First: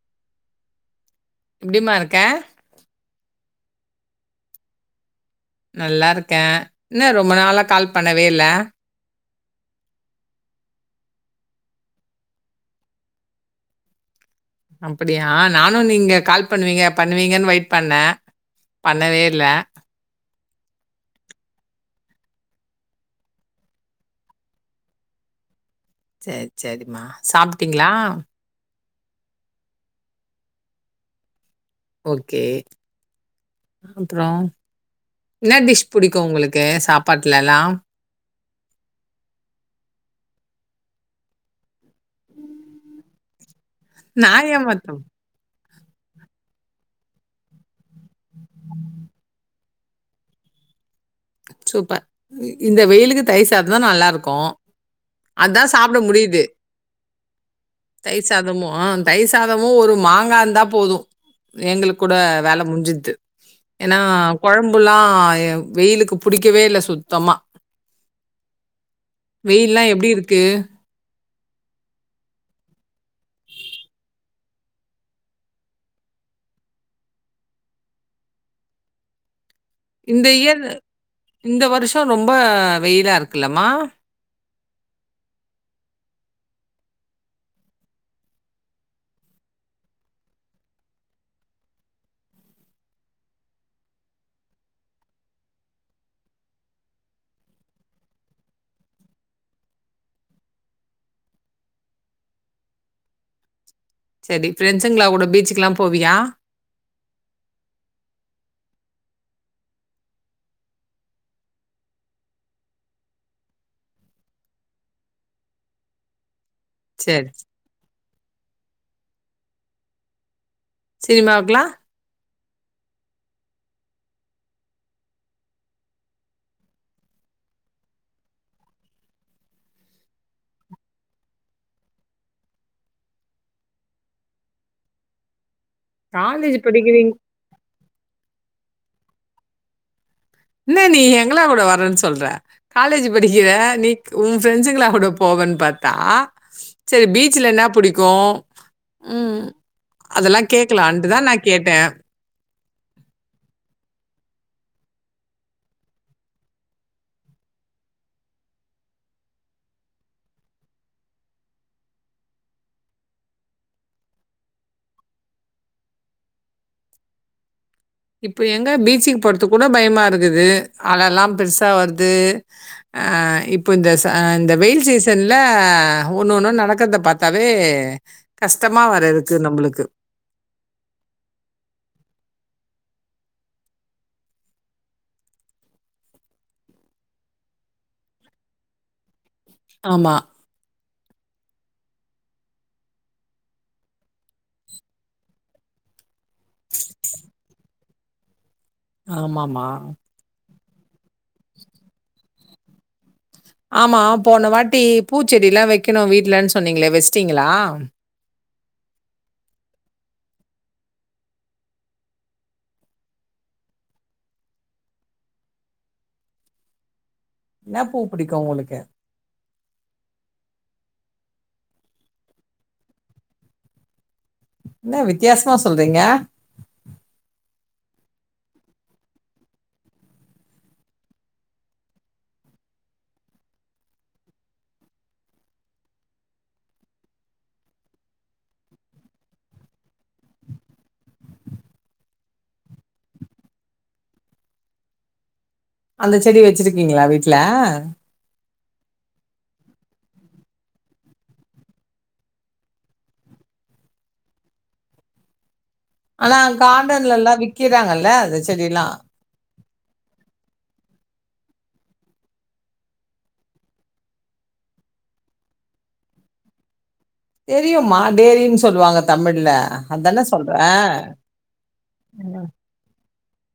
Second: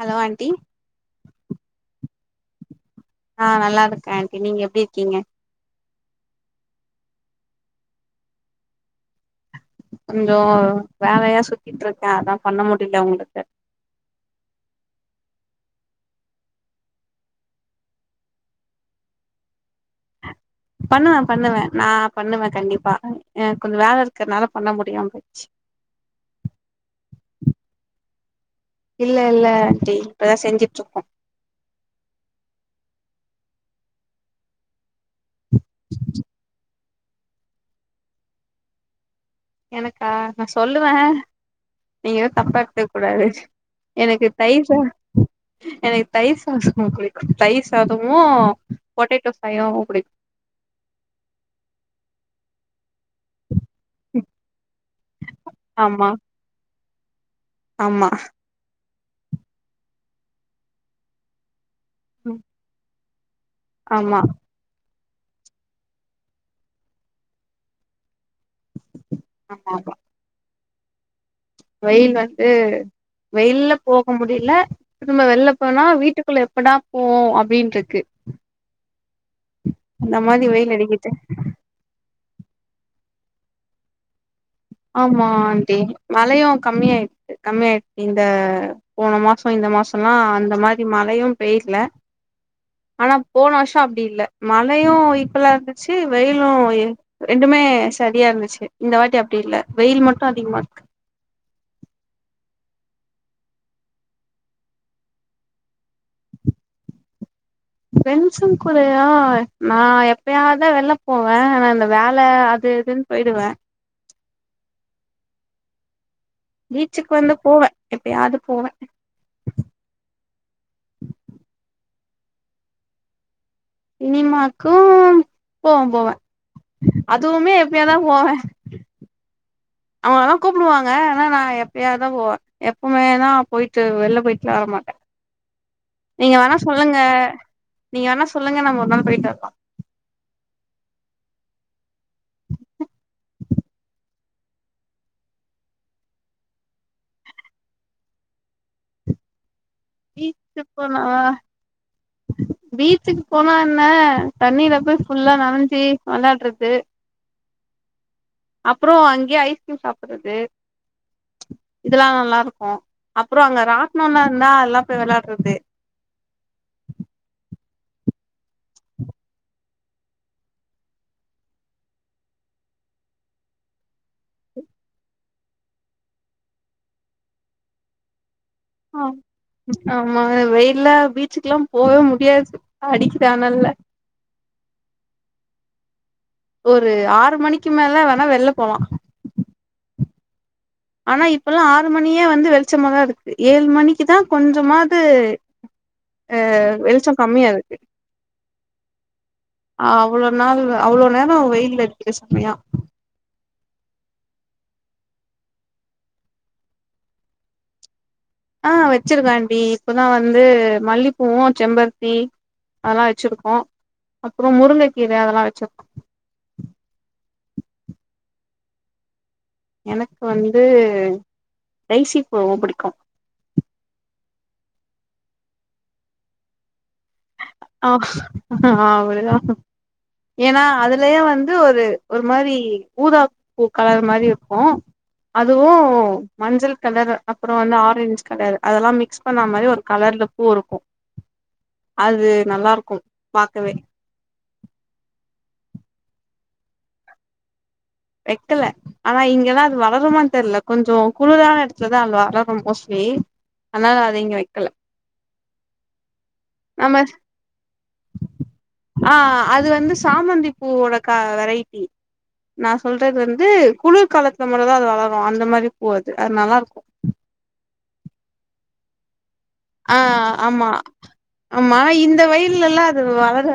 Hello aunty எப்டிமா இருக்க ஆ நல்லா இருக்கே ஆண்ட்டி நீங்க எப்டி இருக்கீங்க நல்லா இருக்கே என்ன ரொம்ப நாளா கால் பண்ணவே இல்ல கொஞ்சோ வேலையா சுத்திட்டு இருக்கே அதா பண்ண முடியல உங்களுக்கு அப்டியா நானு நீங்க கால் பண்ணுவீங்க பண்ணுவீங்கன்னு வெயிட் பண்ணே பண்ணவே இல்ல பண்ணுவே பண்ணுவே நா பண்ணுவே கண்டிப்பா எனக்கு கொஞ்சோ வேலை இருக்றதுனால பண்ண முடியாம போச்சு சேரி சேரிம்மா சாப்ட்டீங்ளா இல்ல இல்ல ஆண்ட்டி இப்பதா செஞ்சுட்டு இருக்கோ ஓகே அப்பறோ என்ன டிஷ் பிடிக்கு உங்களுக்கு சாப்பாட்லல்லா எனக்கா நா சொல்லுவே நீங்க எது தப்பா எடுத்துக்க கூடாது எனக்கு நான் தயிர் சாதோ ஏமாத்தும். எனக்கு தயிர் சாதோ பிடிக்கு தயிர் சாதமு பொட்டேட்டோ ஃப்ரையு பிடிக்கு சூப்பர் இந்த வெயிலுக்கு தயிர் சாதந்தா நல்லா இருக்கு அதா சாப்ட ஆமா முடியுது ஆமா தயிர் சாதமு தயிர் சாதமு ஒரு மாங்கா இருந்தா போது எங்களுக்கு கூட வேலை முடிஞ்சுது ஏன்னா ஆமா கொழம்புல்லா வெயிலுக்கு புடிக்கவே இல்ல சுத்தமா ஆமா வெயில்ல்லா ஆமா எப்டி இருக்கு வெயில் வந்து வெயில்ல போக முடில திரும்ப வெளில போனா வீட்டுக்குள்ள எப்படா போவோ அப்டின்னு இருக்கு அந்த மாதி வெயில் அடிக்கிது த்த ரொம்ப வெயிலா இருக்குல்லமா ஆமா ஆண்ட்டி மழையு கம்மியாயிடுச்சி கம்மியாயிடுச்சி இந்த போன மாசோ இந்த மாசோல்லா அந்த மாதிரி மழையு பெயிடல ஆனா போன வருஷோ அப்டி இல்ல மழையு ஈக்குவல்லா இருந்துச்சு வெயிலு ரெண்டுமே சரியா இருந்துச்சு இந்த வாட்டி அப்டி இல்ல வெயில் மட்டு அதிகமா இருக்கு செரி ஃப்ரெண்ட்ஸுங்களா கூட பீச்சுக்குல்லா போவியா ஃப்ரெண்ட்ஸ்ங்க கூடயா நா எப்பயாதா வெளில போவே ஆனா இந்த வேல அது இதுன்னு போய்டுவே பீச்சுக்கு சரி. வந்து போவே எப்பயாது போவே சினிமாவுக்குலா சினிமாக்கு போவே போவே அதுவுமே எப்பயாதுதா போவே அவங்களாதா கூப்டுவாங்க ஆனா நா எப்பயாதுதா போவே எப்பமேதா போயிட்டு வெளில போயிட்டுல்லா வர மாட்டே நீங்க வேணா காலேஜ் சொல்லுங்க படிக்கிறீங் நீங்க வேணா சொல்லுங்க நம்ம ஒரு நாள் போயிட்டு வரலா என்ன நீ எங்களா கூட வர்றேன்னு சொல்ற காலேஜ் படிக்கிற நீ உ ஃப்ரெண்ட்ஸுங்களா கூட போவன்னு பாத்தா செரி பீச்ல என்ன புடிக்கு ம் அதெல்லா பீச்சுக்கு போனா கேக்கலான்ட்டுதா நா கேட்டே பீச்சுக்கு போனா என்ன தண்ணில போய் ஃபுல்லா நனைைஞ்சு வெனாட்றது அப்ற அங்கயே ஐஸ்க்ரீம் சாப்புட்றது இதெல்லா நல்லாருக்கு அப்ற அங்க ராட்னல்லா இருந்தா எல்லா போய் வெளாட்றது இப்ப எங்க பீச்சிக் போறது கூட பயமா இருக்குது அழல்லா பெருசா வருது ஆ இப்போ இந்த இந்த வெயில் சீசன்ல ஒன்னு ஒன்னு நடக்கறத பாத் தாவே கஷ்டமா வரதுக்கு நம்ளுக்கு ஆமாங்க வெயில்ல பீச்சுக்குலா போவே முடியாது அடிக்குது அனல்ல ஒரு ஆறு மணிக்கு மேல வேணா வெள்ல போலா ஆமா ஆனா இப்பல்லா ஆறு மணியே வந்து வெளிச்சமாதா இருக்கு ஏழு மணிக்குதா கொஞ்சமாது அ வெளிச்ச கம்மியா இருக்கு ஆமா மா அவ்ளோ நாள் அவ்ளோ நேரோ வெயில்ல அடிக்கிற செம்மையா ஆமா போன வாட்டி பூச்செடிலா வைக்கணு வீட்லன்னு சொன்னீங்ளே வெச்சிட்டீங்ளா ஆ வச்சிருக்கே ஆண்டி இப்பதா வந்து மல்லிப்பூவு செம்பருத்தி அதெல்லா வச்சிருக்கோ அப்ற முருங்கக்கீர அதெல்லா வச்சிருக்கோ என்னா பூ புடிக்கு உங்ளுக்கு எனக்கு வந்து டைசி பூ ரொம்ப புடிக்கு என்ன வித்தியாசமா சொல்றீங்க ஆ அவ்ளதா ஏன்னா அதுலயே வந்து ஒரு ஒரு மாரி ஊதா பூ பூ கலர் மாரி இருக்கு அதுவு மஞ்சள் கலர் அப்ற வந்து ஆரஞ்ச் கலர் அதெல்லா மிக்ஸ் பண்ண மாரி ஒரு கலர்ல பூ இருக்கு அது நல்லாருக்கு பாக்கவே அந்த செடி வச்சிருக்கீங்களா வீட்ல வெக்கல ஆனா இங்கெல்லா அது வளருமானு தெர்ல கொஞ்ச குளுறான எடத்துலதா அது வளரு மோஸ்ட்லி அதனால அத இங்க வைக்கல ஆனா கார்டன்ல எல்லா வி்க்கிறாங்கல்ல அந்த செடில்லா ஆ அது வந்து சாமந்தி பூவோட க வெரைட்டி நா சொல்றது வந்து குளிர்காலத்துல மட்டுதா அது வளரு அந்த மாரி பூ அது அது நல்லாருக்கு தெரியும்மா டேரின்னு சொல்லுவாங்க தமிழ்ல ஆ அதானே ஆமா சொல்றேன். ஆமா இந்த ம். வெயில்லல்லா அது வளராது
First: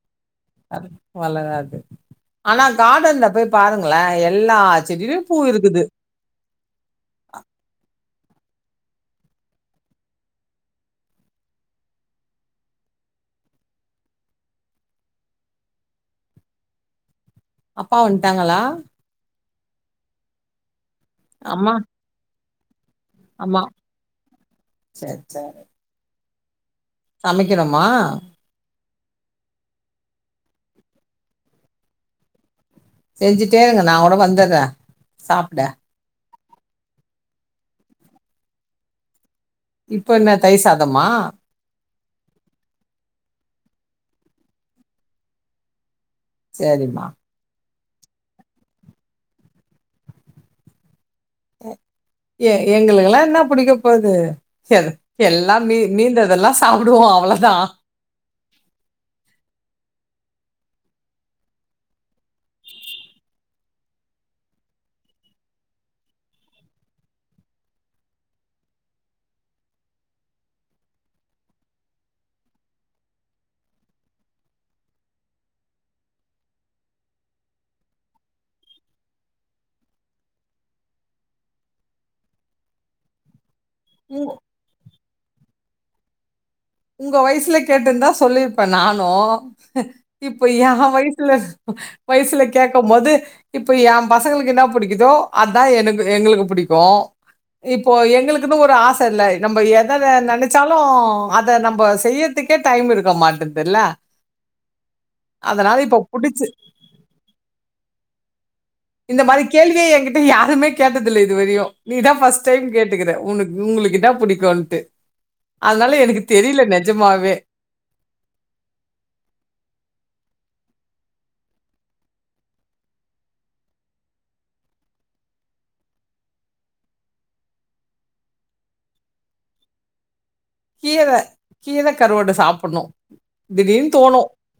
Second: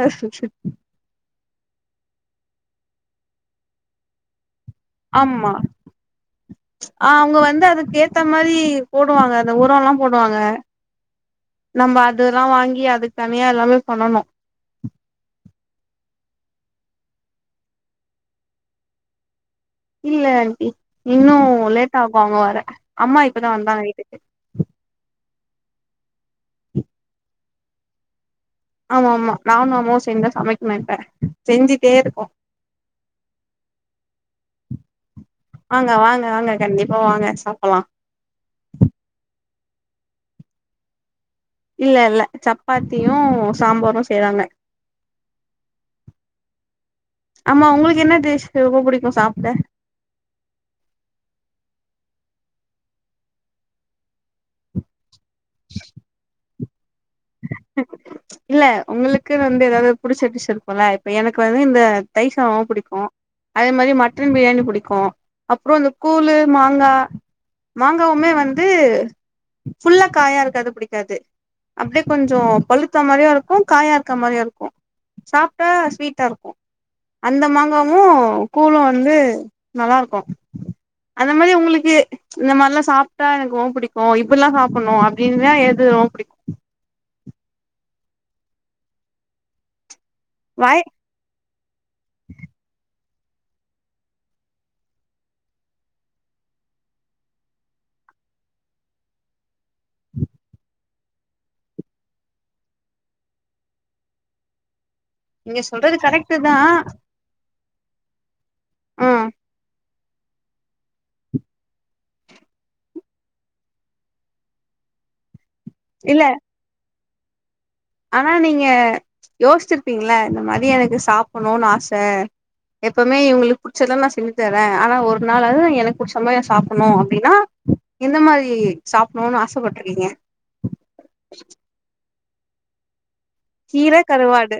வளராது ஆனா காடன்ல போய் பாருங்களே எல்லா செடியிலயும் பூ ஆமா இருக்குது. அ அவுங்க வந்து அதுக்கேத்த மாறி போடுவாங்க அந்த உர எல்லா போடுவாங்க நம்ம அதுல்லா வாங்கி அதுக்கு தனியா எல்லாமே பண்ணணு அப்பா வண்டாங்களா இல்ல ஆண்டி இன்னு அம்மா லேட்டா ஆகு அவுங்க வர அம்மா இப்பதா வந்தாங்க வீட்டுக்கு சரி சரி சமக்கணும்மா ஆமா ஆமா நானு அம்மாவு சேந்துதா சமைக்கணு இப்ப செஞ்சுட்டே இருக்கோ செஞ்சுட்டே இருங்க நா கூட வந்துர்றே சாப்ட வாங்க வாங்க வாங்க கண்டிப்பா வாங்க சாப்புட்லா இப்ப என்ன தயி சாதமா இல்ல இல்ல சப்பாத்தியு சாம்பாரு செய்றாங்க செரிம்மா ஆமா உங்களுக்கு என்ன டிஷ் ரொம்ப புடிக்கு சாப்ட எ எங்களுக்கல்லா என்னா புடிக்க போது செர் எல்லா மீ மீந்ததெல்லா சாப்புடுவோ அவ்ளோதா இல்ல உங்களுக்குனு வந்து ஏதாது புடிச்ச டிஷ் இருக்குல இப்ப எனக்கு வந்து இந்த தயி சாதொ புடிக்கு அதே மாரி மட்டன் பிரியாணி புடிக்கூ அப்றோ இந்த கூழு மாங்கா மாங்காவுமே வந்து ஃபுல்லா காயா இருக்கது புடிக்காது அப்டே கொஞ்சோ பழுத்த மாறியு இருக்கூ காயா இருக்கூ மாறியு இருக்கூ சாப்டா ஸ்வீட்டா இருக்கூ அந்த மாங்காவு கூழு வந்து நல்லாருக்கூ அந்த மாரி உங்ளுக்கு இந்த மார்லா சாப்டா எனக்கு ரொம்ப புடிக் ஓ உங்க இப்பில்லா சாப்ட்ணு அப்டினா எது ரொம்ப புடிக்கு உங்க வயசுல கேட்ருந்தா சொல்லிருப்பே நானூ இப்ப எ வாய் வயசுல வயசுல கேக்கம் போது இப்ப எ பசங்களுக்கு என்னா புடிக்குதோ அதா எனக்கு எங்ளுக்கு புடிக்கூ இப்போ எங்களுக்குனு ஒரு ஆச இல்ல நம்ப எத நெனச்சாலு அத அத நம்ப செய்யற்துக்கே டைம் இருக்க மாட்டின்துல்ல நீங்க அதனால சொல்றது இப்ப கரெக்ட் புடிச்சு தா ஆ இந்த மாரி கேள்வியே என்கிட்ட யாருமே கேட்டதில்ல இதுவரையு நீதா ஃபர்ஸ்ட் டைம் கேட்டுக்கிற உ உங்குளுக்கு என்னா புடிக்கு கோண்ட்டு அதனால இல்ல எனக்கு தெரியில நெஜமாவே ஆனா நீங்க யோஸ்ச்சிருப்பீங்கல்ல இந்த மாறி எனக்கு சாப்புணுனு ஆச எப்பவுமே இவுங்களுக்கு புடிச்சதல்லா நா செஞ்சு தர்ரே ஆனா ஒரு நாளாது எனக்கு புடிச்சமாறி நா சாப்புணு அப்டினா எந்த மாறி சாப்புணுனு ஆசப்பட்ருக்கீங்க கீர கீர கருவாடு சாப்புணு கீர கருவாடு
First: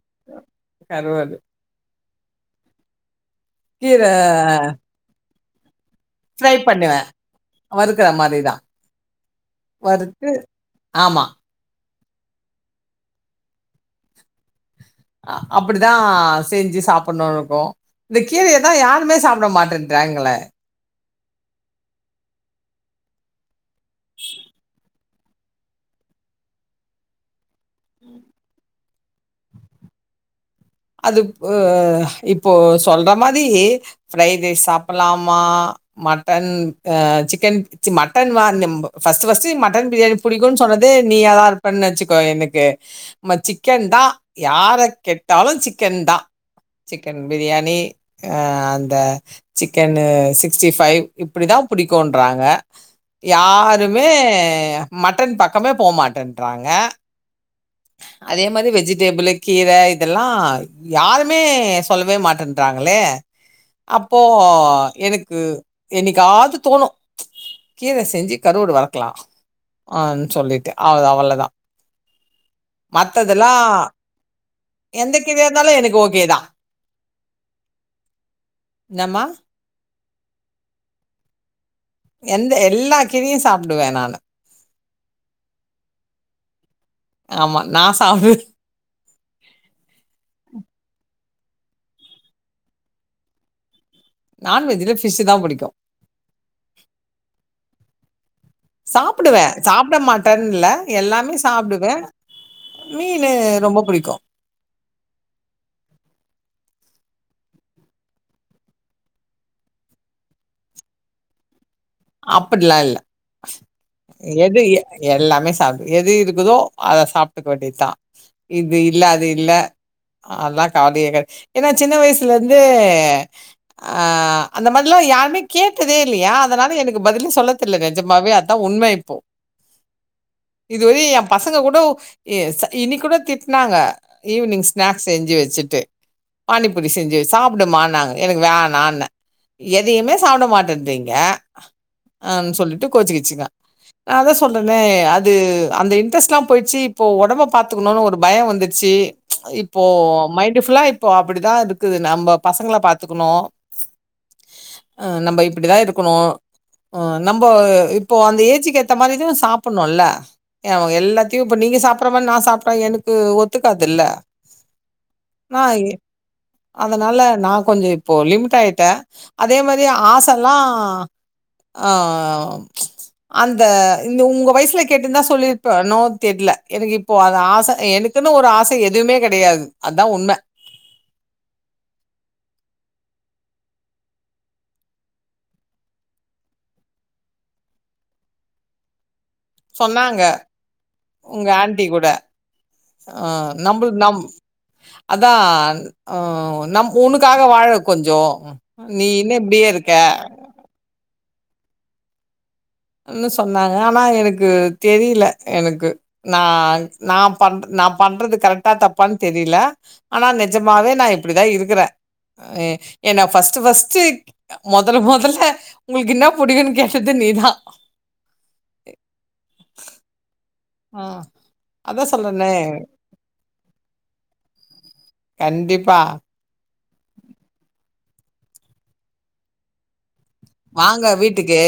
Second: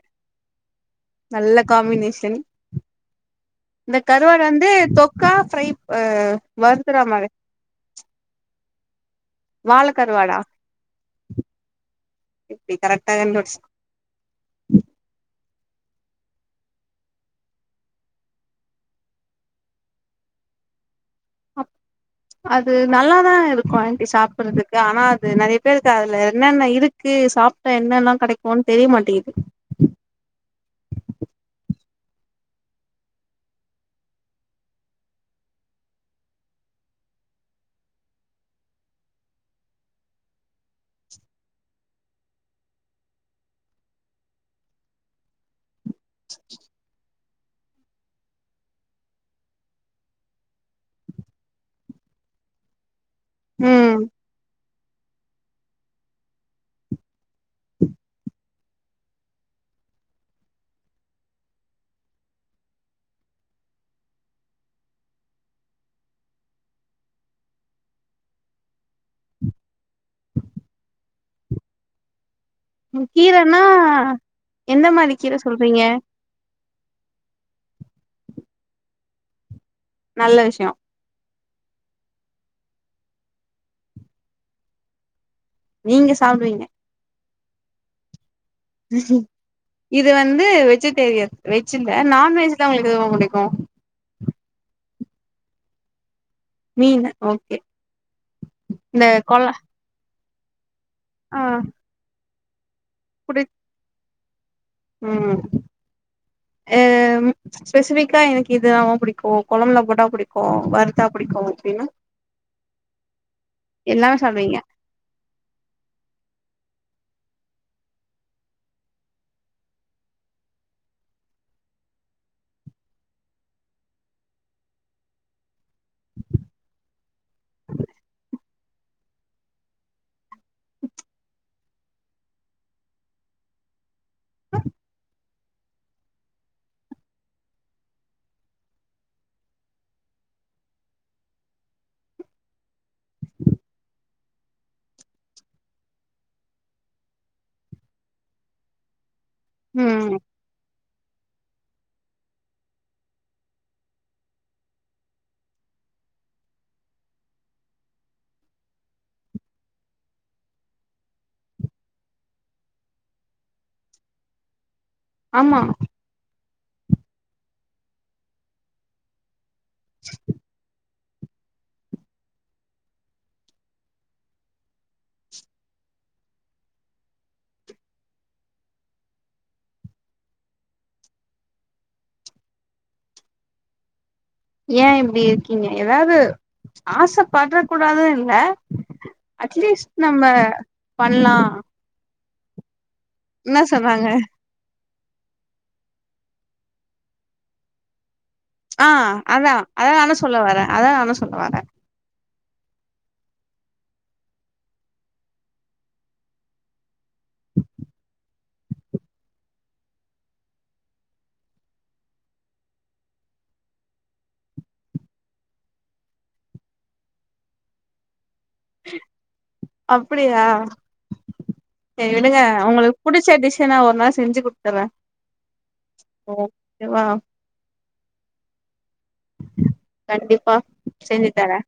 கருவாடு. நல்ல காம்பினேஷன் இந்த கீர கருவாடு வந்து தொக்கா ஃப்ரை அ ஃப்ரை பண்ணுவேன். வருக்குறமாறி வறுக்கிற மாரி தான். வறுத்து வாலக்கருவாடா ஆமா எப்டி கரெக்டா கண்டுபுடிச் அப்டிதா செஞ்சு சாப்புணுனு இருக்கூ இந்த கீரயதா யாருமே சாப்ட மாட்டன்றாங்களே அப் அது நல்ல தா இருக்கூ ஆண்டி சாப்புறதுக்கு ஆனா அது நறைய பேருக்கு அதுல என்னென்ன இருக்கு சாப் டா என்னெல்லா கெடைக்குன் தெரிய மாட்டேங்து அது இப்போ சொல்ற மாதிரி ஃப்ரைட் ரைஸ் சாப்பலாமா மட்டன் அ சிக்கன் மட்டன் வா ஃபஸ்டு ஃபஸ்டு மட்டன் பிரியாணி புடிக்கூன் சொன்னதே நீயாதா இருப்பன்னு வச்சுக்கோ எனக்கு ம சிக்கன்தா யார கேட்டாலு சிக்கன் தா சிக்கன் பிரியாணி அ அந்த சிக்கனு சிக்ஸ்டி ஃபைவ் இப்டிதா புடிக்கூன்றாங்க யாருமே ம் மட்டன் பக்கமே போ மாட்டன்றாங்க அதே மாரி வெஜிடேபுலு கீர இதெல்லா யாருமே சொல்வே மாட்டேன்றாங்களே அப்போ எனக்கு என்னைக்காது தோணு கீர செஞ்சு கருவடு வறக்லா ஆன் சொல்லிட்டு அவது அவ்வள தா ம் கீரன்னா எந்த மாரி கீர சொல் எதாந்தாலு எனக்கு ஓகேதா என்னா மா நல்ல விஷ்யோ எந்த எல்லா கீரையு சாப்டுவே நானு நீங்க சாப்டுவீங்க ஆமா நா சாப்டுவே இது வந்து வெஜிடேரியன் வெஜ்ல நான்வெஜ்ல உங்களுக்கு எது ரொம்ப புடிக்கு நான்வெஜ்ல ஃபிஷ் தா புடிக்கு மீன் ஓகே இந்த சாப்டுவே கொல சாப்ட மாட்டன் இல்ல எல்லாமே ஆ சாப்டுவே மீனு புடி ரொம்ப புடிக்கு ம் ஏ ம் ஸ்பெசிஃபிக்கா எனக்கு இது ரொம்ப புடிக்கு கொழம்புல போட்டா புடிக்கு வறுத்தா புடிக்கு அப்டின்னா அப்புட்லா இல்ல எல்லாமே சாப்டுவீங்க எது ஏ எல்லாமே சாப் எது இருக்குதோ அத சாப்ட்டுக்க வேண்டிதா இது இல்ல அது இல்ல ஆலா கவலயே கட ஏனா சின்ன வய்சுலேந்தே ஆ அந்த மாரிலா யாருமே கேட்டதே இல்லையா அதனால எனக் கு பதிலே சொல்ல தெர்ல நெஜமாவே அதான் உண்ம இப்போ இதுவரை என் பச சங்க கூட ஏ ச இன்னைக்கூட திட்னாங்க ஈவினிங் ஸ்நாக்ஸ் செஞ்சு வச்சுட்டு பானிப்பூரி செஞ்சு சாப்டுமான்னாங்க எனக்கு வேணான்ன எதையுமே சாப்ட மாட்டன்றீங்க ஆன் னு சொல்லிட்டு கோச்சுக்கிச்சுங்க நா அதா சொல்றனே அது அந்த இன்ட்ரெஸ்ட்லா போயிச்சு இப்போ ஒடம்ப பாத்துக்குணுனு ஒரு பயோ வந்துர்ச்சு இப்போ ம் மைண்டு ஃபுல்லா இப்போ அப்புடிதா இருக்குது நம்ம பசங்கள பாத்துக்குணு அ நம்ம இப்புடிதா இருக்குணு ஆ நம்ப இப்போ அந்த ஏஜிக்கு ஏத்த மாரி தா சாப்புண்ணு இல்ல ஏவோ எல்லாத்தையு இப்ப நீங்க சாப்புர்ற மா நா சாப்ட்டா எனக்கு ஒத்துக்காதுல்ல ஆமா மாயி அதனால நா கொஞ்சோ இப்போ லிமிட்டாயிட்டே அதே மாரி ஆசல்லா ஆ அந்த இந்த உங்க வய்சுல கேட்டுந்தா சொல்லிருப்பனோ தெர்ல எனக்கு இப்போ அது ஆச எனக் குனு ஒரு ஆச எதுமே கெடையாது அதா உண்ம ஏன் இப்டி இருக்கீங்க எதாது ஆசப்பட கூடாது இல்ல அட்லீஸ்ட் நம்ம பண்லா டி கூட ஆ என்ன நம்புள் சொல்றாங்க நம் அதா ஆ நம் உனுக்காக வாழு கொஞ்சோ ஆ அதான் அதா நானு சொல்ல வரே அதா நானு சொல்ல வரே ன்னு சொன்னாக ஆனா எனக்கு தெரில எனக்கு நா நான் பண் நான் பண்றது கரெக்டா தப்பானு தெரில ஆனா நெஜமாவே நா இப்படிதா இருக்கற எ என்ன ஃபர்ஸ்ட்டு ஃபர்ஸ்ட் மொதல் மொதல்ல உங்களுக்கு என்னா புடிக்குனு கேட்டது நீதா அப்டியா ஆ அதா சேரி விடுங்க சொல்றனே உங்களு புடிச்ச டிஷ நா ஒரு நாள் செஞ்சு குடுத்தர்ற கண்டிப்பா வா கண்டிப்பா வாங்க செஞ்சு தர வீட்டுக்கு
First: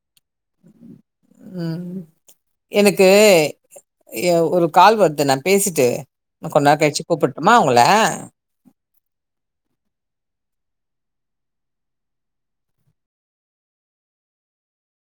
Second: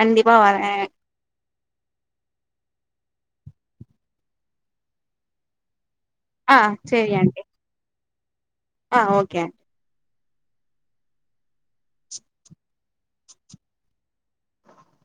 கண்டிப்பா வர ம் எனக்கு எ ஒரு கால் வருது நா பேசிட்டு இன்னு ஆ கொஞ்ச நேரோ கழிச்சி சரி ஆண்டி கூப்பட்டுமா உங்கள ஆ ஓகே